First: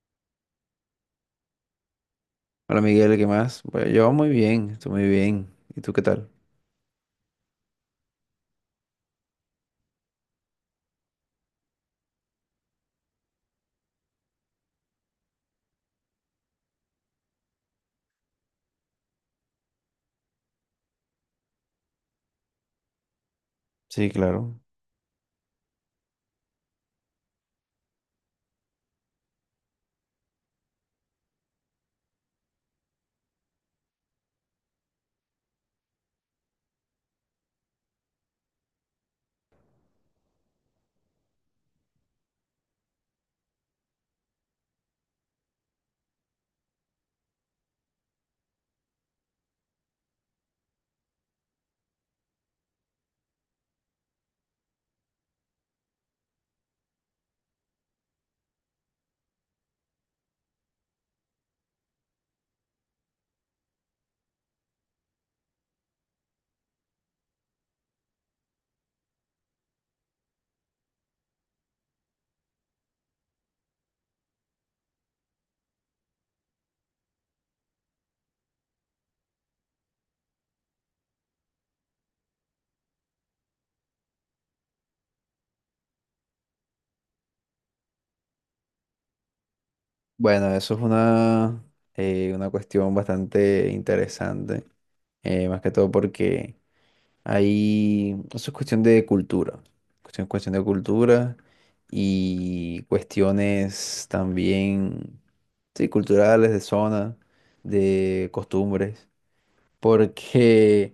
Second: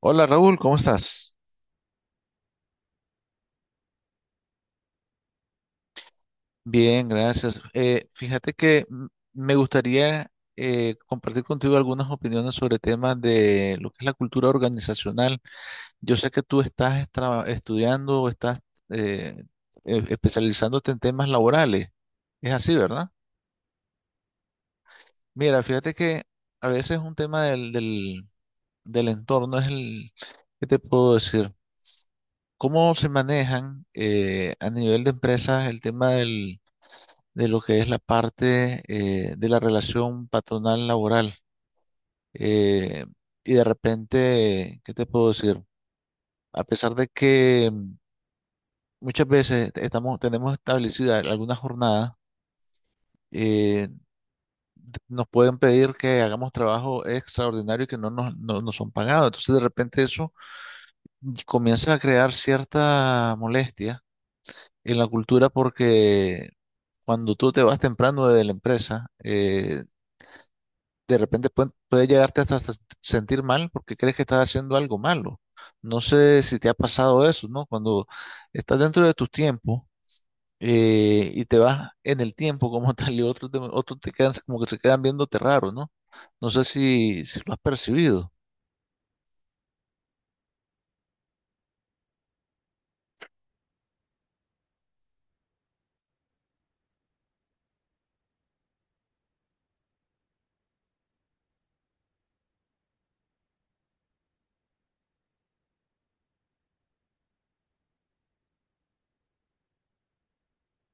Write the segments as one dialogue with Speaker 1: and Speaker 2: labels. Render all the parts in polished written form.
Speaker 1: Hola Raúl, ¿cómo estás?
Speaker 2: Hola Miguel, ¿qué más? Bueno, yo muy bien, estoy muy bien. ¿Y tú qué tal?
Speaker 1: Bien, gracias. Fíjate que me gustaría compartir contigo algunas opiniones sobre temas de lo que es la cultura organizacional. Yo sé que tú estás estudiando o estás eh, especializándote en temas laborales. Es así, ¿verdad?
Speaker 2: Sí, claro.
Speaker 1: Mira, fíjate que a veces un tema del entorno es el, ¿qué te puedo decir? ¿Cómo se manejan a nivel de empresas el tema del de lo que es la parte de la relación patronal laboral? Eh, y de repente, ¿qué te puedo decir? A pesar de que muchas veces estamos, tenemos establecida alguna jornada, eh, nos pueden pedir que hagamos trabajo extraordinario y que no nos son pagados. Entonces, de repente eso comienza a crear cierta molestia en la cultura porque cuando tú te vas temprano de la empresa, de repente puede llegarte hasta sentir mal porque crees que estás haciendo algo malo. No sé si te ha pasado eso, ¿no? Cuando estás dentro de tus tiempos y te vas en el tiempo como tal y otros te quedan como que se quedan viéndote raro, ¿no? No sé si, si lo has percibido.
Speaker 2: Bueno, eso es una cuestión bastante interesante, más que todo porque ahí eso es cuestión de cultura, cuestión de cultura y cuestiones también, sí, culturales, de zona, de costumbres, porque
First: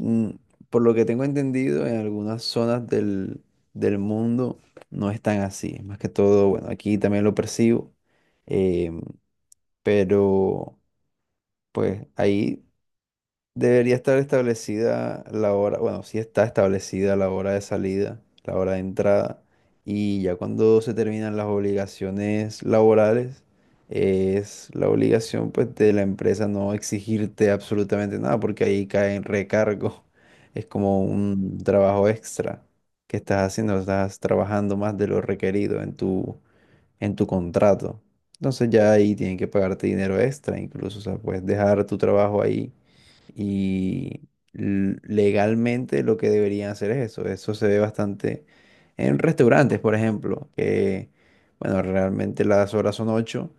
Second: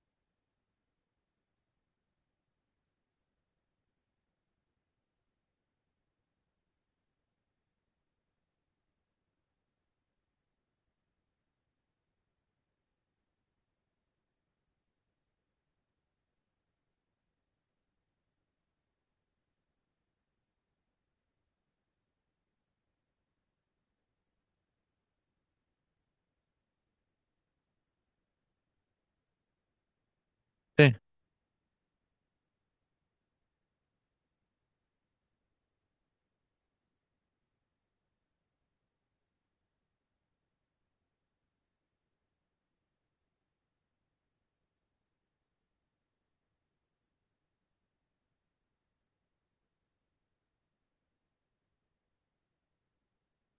Speaker 2: Mm, por lo que tengo entendido, en algunas zonas del mundo no es tan así. Más que todo, bueno, aquí también lo percibo. em, pero pues ahí debería estar establecida la hora, bueno, sí está establecida la hora de salida, la hora de entrada, y ya cuando se terminan las obligaciones laborales, es la obligación pues de la empresa no exigirte absolutamente nada, porque ahí cae en recargo, es
Speaker 1: Sí,
Speaker 2: como un trabajo extra que estás haciendo, estás trabajando más de lo requerido en tu contrato. Entonces ya ahí tienen que pagarte dinero extra, incluso, o sea, puedes dejar tu trabajo ahí y legalmente lo que deberían hacer es eso. Eso se ve bastante en restaurantes, por ejemplo, que, bueno, realmente las horas son ocho,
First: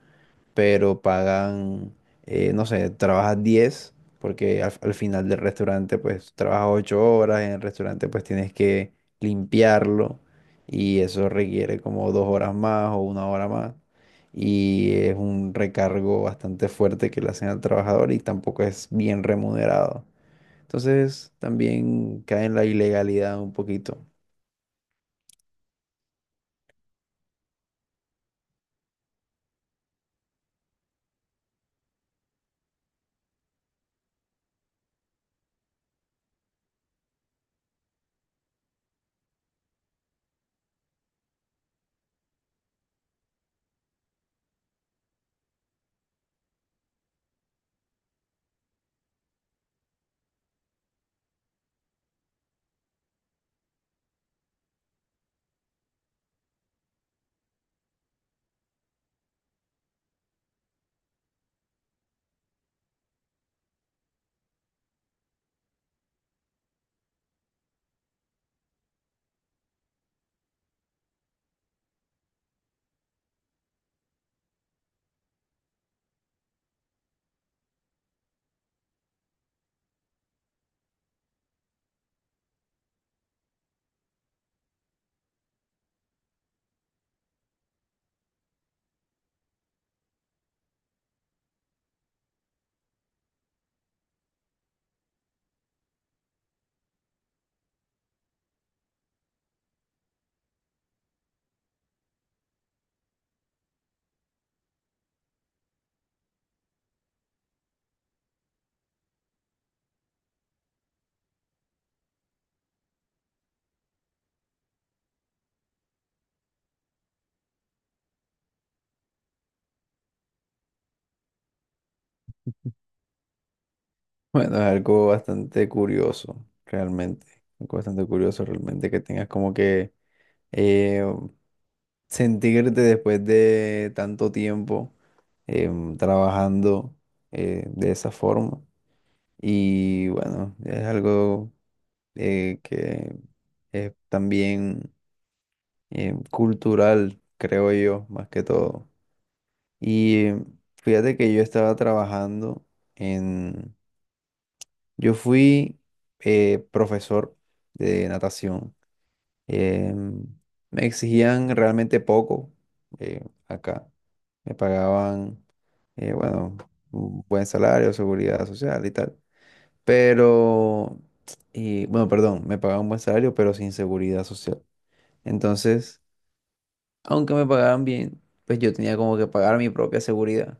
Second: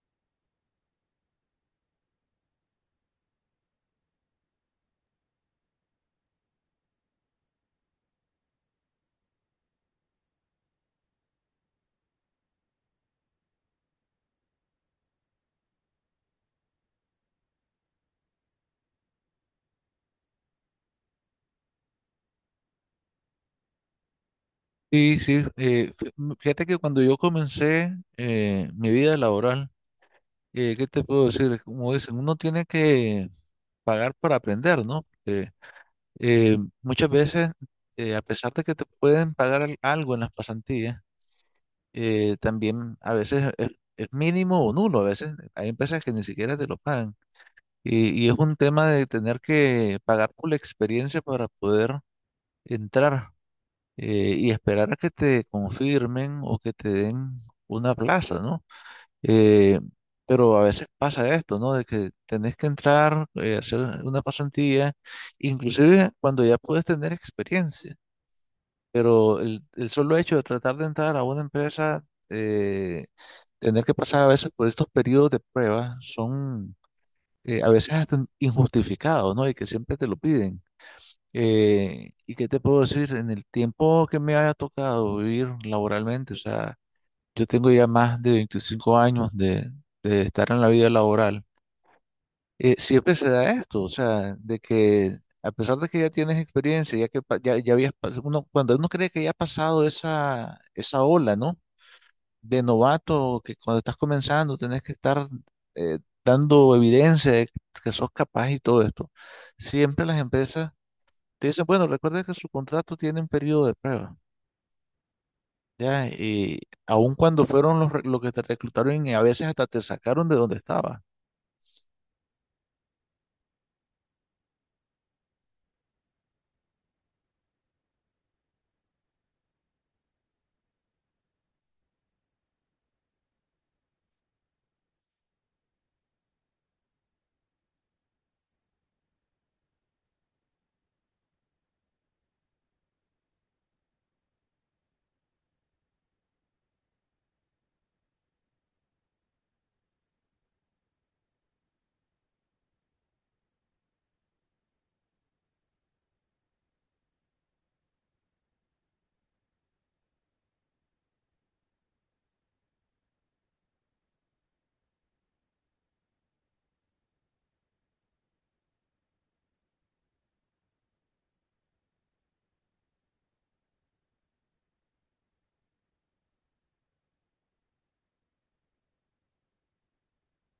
Speaker 2: pero pagan, no sé, trabajas 10 porque al final del restaurante pues trabajas 8 horas, en el restaurante pues tienes que limpiarlo y eso requiere como dos horas más o una hora más y es un recargo bastante fuerte que le hacen al trabajador y tampoco es bien remunerado. Entonces también cae en la ilegalidad un poquito.
Speaker 1: sí, sí. Fíjate que cuando yo comencé mi vida laboral, ¿qué te puedo decir? Como dicen, uno tiene que pagar para aprender, ¿no? Muchas veces, a pesar de que te pueden pagar algo en las pasantías, también a veces es mínimo o nulo. A veces hay empresas que ni siquiera te lo pagan. Y es un tema de tener que pagar por la experiencia para poder entrar y esperar a que te confirmen o que te den una plaza, ¿no? Eh, pero a veces pasa esto, ¿no? De que tenés que entrar, hacer una pasantía, inclusive cuando ya puedes tener experiencia. Pero el solo hecho de tratar de entrar a una empresa, eh, tener que pasar a veces por estos periodos de prueba, son a veces hasta injustificados, ¿no? Y que siempre te lo piden. ¿Y qué te puedo decir? En el tiempo que me haya tocado vivir laboralmente, o sea, yo tengo ya más de 25 años de estar en la vida laboral, siempre se da esto, o sea, de que a pesar de que ya tienes experiencia, ya que ya habías, cuando uno cree que ya ha pasado esa ola, ¿no? De novato, que cuando estás comenzando tenés que estar eh, dando evidencia de que sos capaz y todo esto. Siempre las empresas te dicen, bueno, recuerda que su contrato tiene un periodo de prueba, ¿ya? Y aun cuando fueron los que te reclutaron y a veces hasta te sacaron de donde estabas.
Speaker 2: Bueno, es algo bastante curioso, realmente. Algo bastante curioso realmente que tengas como que eh, sentirte después de tanto tiempo trabajando de esa forma. Y bueno, es algo que es también cultural, creo yo, más que todo. Y fíjate que yo estaba trabajando en... Yo fui profesor de natación. Em, Me exigían realmente poco acá. Me pagaban, bueno, un buen salario, seguridad social y tal. Pero, y, bueno, perdón, me pagaban un buen salario, pero sin seguridad social. Entonces, aunque me pagaban bien, pues yo tenía como que pagar mi propia seguridad.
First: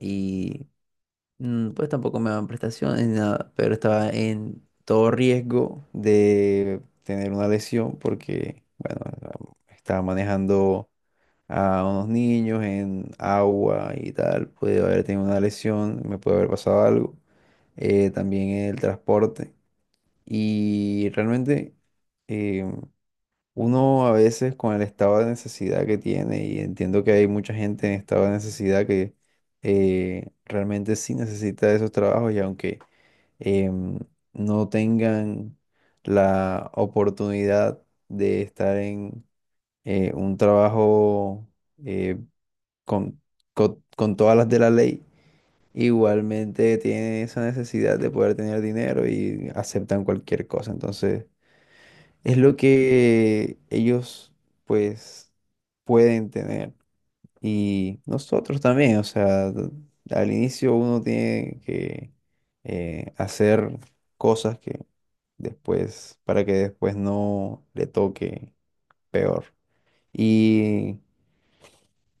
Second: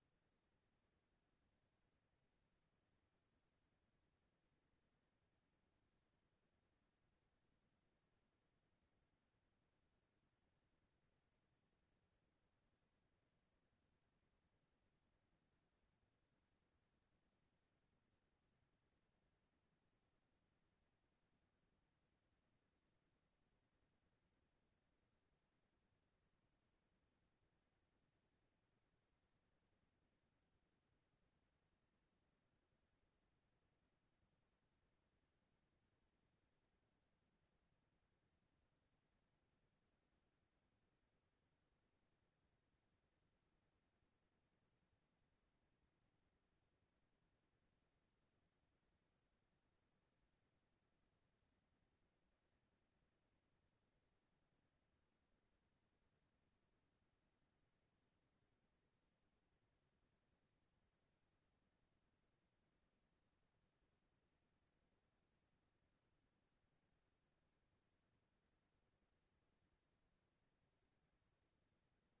Speaker 2: Y pues tampoco me daban prestaciones ni nada, pero estaba en todo riesgo de tener una lesión porque, bueno, estaba manejando a unos niños en agua y tal, puede haber tenido una lesión, me puede haber pasado algo. También el transporte. Y realmente eh, uno a veces con el estado de necesidad que tiene, y entiendo que hay mucha gente en estado de necesidad que realmente sí necesita esos trabajos y aunque em, no tengan la oportunidad de estar en un trabajo eh, con, con todas las de la ley, igualmente tienen esa necesidad de poder tener dinero y aceptan cualquier cosa. Entonces, es lo que ellos, pues, pueden tener. Y nosotros también, o sea, al inicio uno tiene que hacer cosas que después, para que después no le toque peor. Y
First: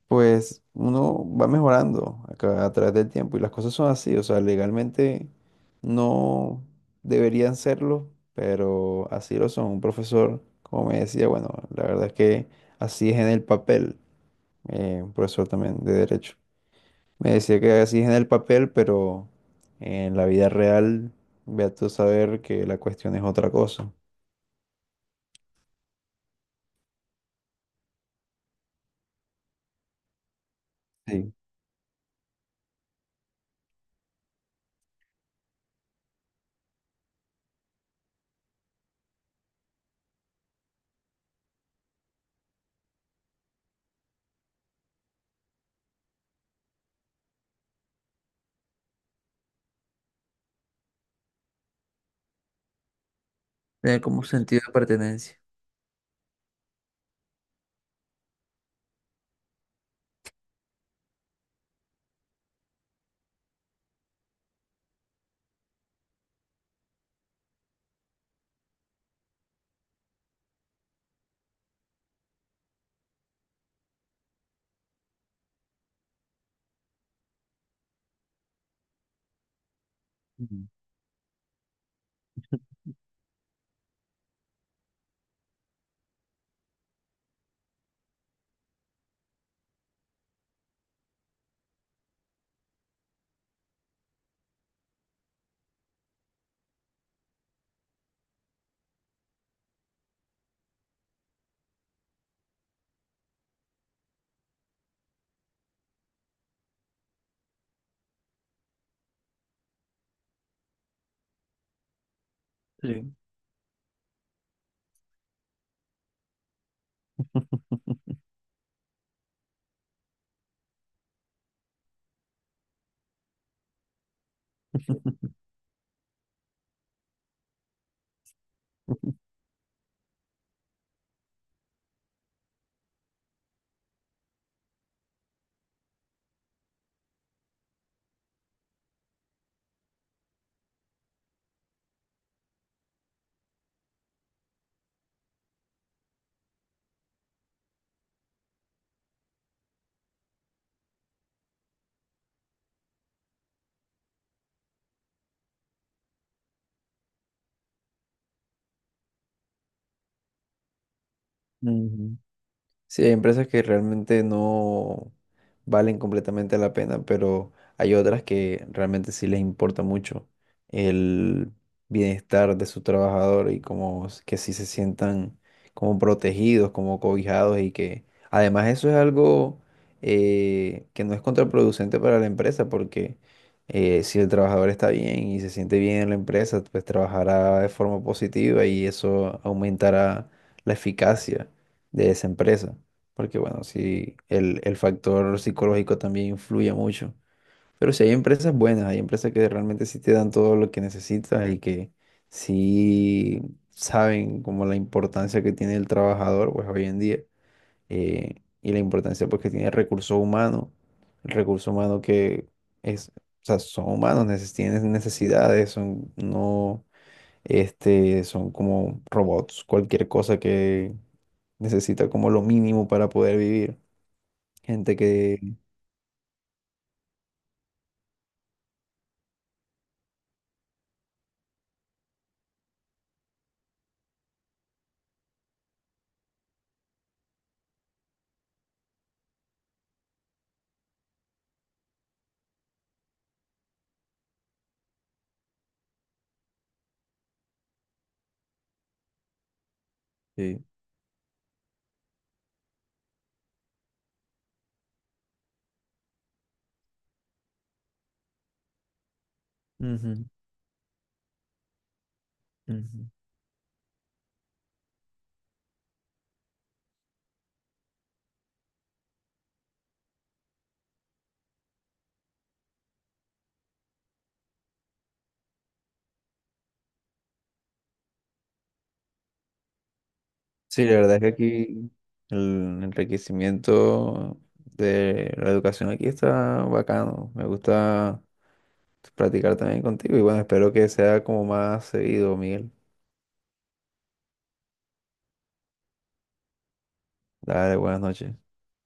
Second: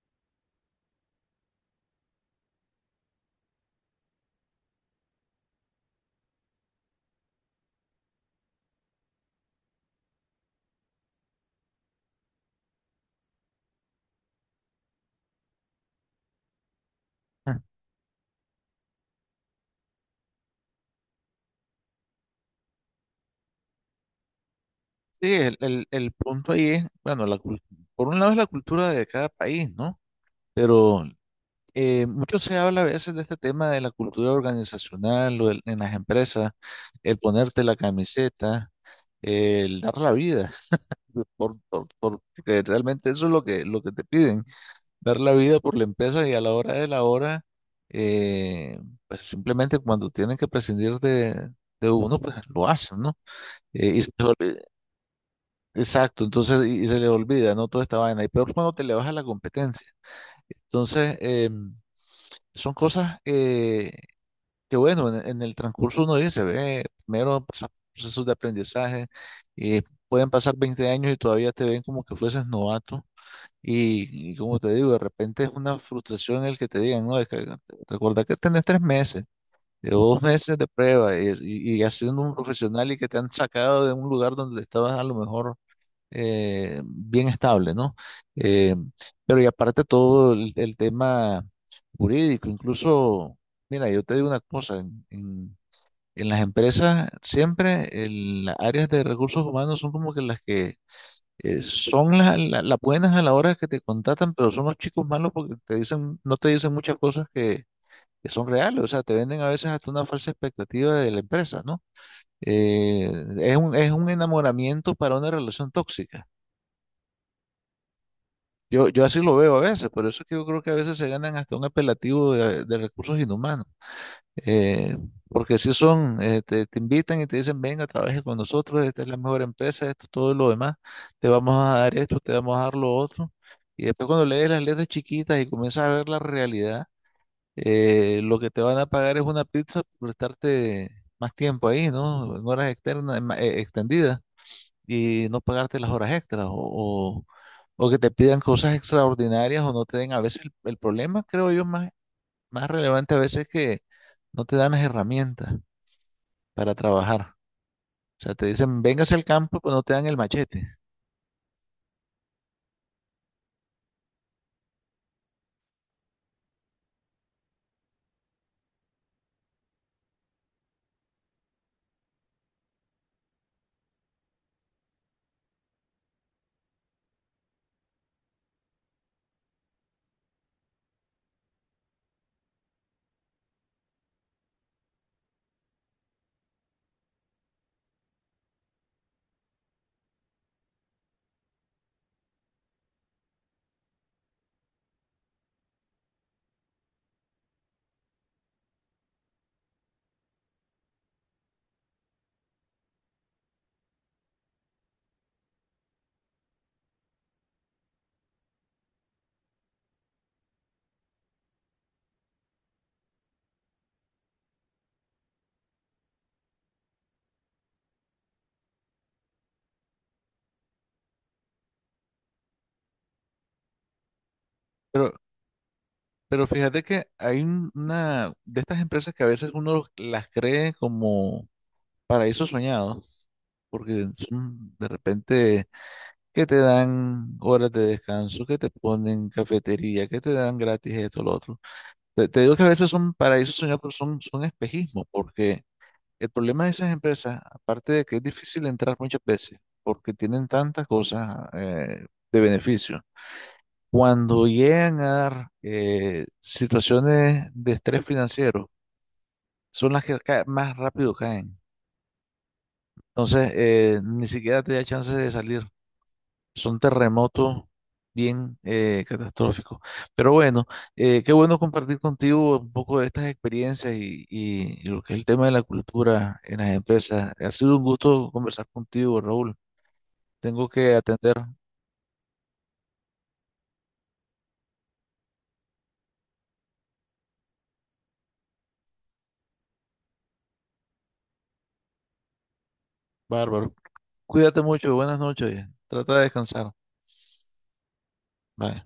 Speaker 2: pues uno va mejorando a, a través del tiempo y las cosas son así, o sea, legalmente no deberían serlo, pero así lo son. Un profesor, como me decía, bueno, la verdad es que así es en el papel, un profesor también de derecho. Me decía que así es en el papel, pero en la vida real, ve tú a saber que la cuestión es otra cosa.
Speaker 1: Sí, el punto ahí es, bueno, por un lado es la cultura de cada país, ¿no? Pero
Speaker 2: Sí.
Speaker 1: mucho se habla a veces de este tema de la cultura organizacional o en las empresas, el ponerte la camiseta, el dar la vida, porque realmente eso es lo que te piden, dar la vida por la empresa y a la hora de la hora, eh, pues simplemente cuando tienen que prescindir de uno, pues lo hacen, ¿no? Eh,
Speaker 2: Tener
Speaker 1: y se,
Speaker 2: como sentido de pertenencia.
Speaker 1: Exacto, entonces y se le olvida, ¿no? Toda esta vaina. Y peor cuando te le baja la competencia. Entonces, son cosas que, bueno, en el transcurso uno dice, ve, primero pasas procesos de aprendizaje, y pueden pasar 20 años y todavía te ven como que fueses novato. Y como te digo, de repente es una frustración el que te digan, no, es que recuerda que tenés 3 meses o 2 meses
Speaker 2: Ujú.
Speaker 1: de prueba y haciendo un profesional y que te han sacado de un lugar donde estabas a lo mejor bien estable, ¿no? Eh, pero y aparte todo el tema jurídico, incluso, mira, yo te digo una cosa, en las empresas siempre las áreas de recursos humanos son como que las que son las buenas a la hora que te contratan, pero son los chicos malos porque te dicen, no te dicen muchas cosas que son reales, o sea, te venden a veces hasta una falsa expectativa de la empresa, ¿no? Eh,
Speaker 2: Sí.
Speaker 1: es es un enamoramiento para una relación tóxica. Yo así lo veo a veces, por eso es que yo creo que a veces se ganan hasta un apelativo de recursos inhumanos. Eh, Porque si son, te invitan y te dicen, venga, trabaje con nosotros, esta es la mejor empresa, esto, todo lo demás, te vamos a dar esto, te vamos a dar lo otro. Y después cuando lees las letras chiquitas y comienzas a ver la realidad, lo que te van a pagar es una pizza por estarte más tiempo ahí, ¿no? En horas externas, extendidas y no pagarte las horas extras o que te pidan cosas extraordinarias o no te den a veces el problema, creo yo, más relevante a veces es que no te dan las herramientas para trabajar. O sea, te dicen, véngase al campo, pero no te dan el machete.
Speaker 2: Ujú. Sí, hay empresas que realmente no valen completamente la pena, pero hay otras que realmente sí les importa mucho el bienestar de su trabajador y como que sí se sientan como protegidos, como cobijados y que además eso es algo que no es contraproducente para la empresa porque si el trabajador está bien y se siente bien en la empresa, pues trabajará de forma positiva y eso aumentará la eficacia de esa empresa. Porque bueno, sí, el factor psicológico también influye mucho. Pero sí hay empresas buenas, hay empresas que realmente sí te dan todo lo que necesitas y que sí saben como la importancia que tiene el trabajador, pues hoy en día, eh, y la importancia pues que tiene el recurso humano que es, o sea, son humanos, tienen necesidades, son, no, este, son como robots, cualquier cosa necesita como lo mínimo para poder vivir. Gente
Speaker 1: Pero,
Speaker 2: que...
Speaker 1: pero fíjate que hay una de estas empresas que a veces uno las cree como paraísos soñados, porque son de repente que te dan horas de descanso, que te ponen cafetería, que te dan gratis esto, lo otro. Te digo que a veces son paraísos soñados, pero son espejismo, porque el problema de esas empresas, aparte de que es difícil entrar muchas veces, porque tienen
Speaker 2: Sí,
Speaker 1: tantas cosas de beneficio, cuando llegan a dar situaciones de estrés financiero, son las que
Speaker 2: ujú,
Speaker 1: más rápido caen.
Speaker 2: ujú.
Speaker 1: Entonces, ni siquiera te da chance de salir. Son terremotos bien catastrófico. Pero bueno, qué bueno compartir contigo un poco de estas experiencias y lo que es el tema de la cultura en las empresas. Ha sido un gusto conversar contigo, Raúl. Tengo
Speaker 2: Sí, la
Speaker 1: que
Speaker 2: verdad es que
Speaker 1: atender.
Speaker 2: aquí el enriquecimiento de la educación aquí está bacano. Me gusta practicar también contigo y bueno, espero que sea como más seguido, Miguel.
Speaker 1: Bárbaro. Cuídate mucho. Buenas noches. Trata de descansar.
Speaker 2: Dale, buenas noches.
Speaker 1: Bye.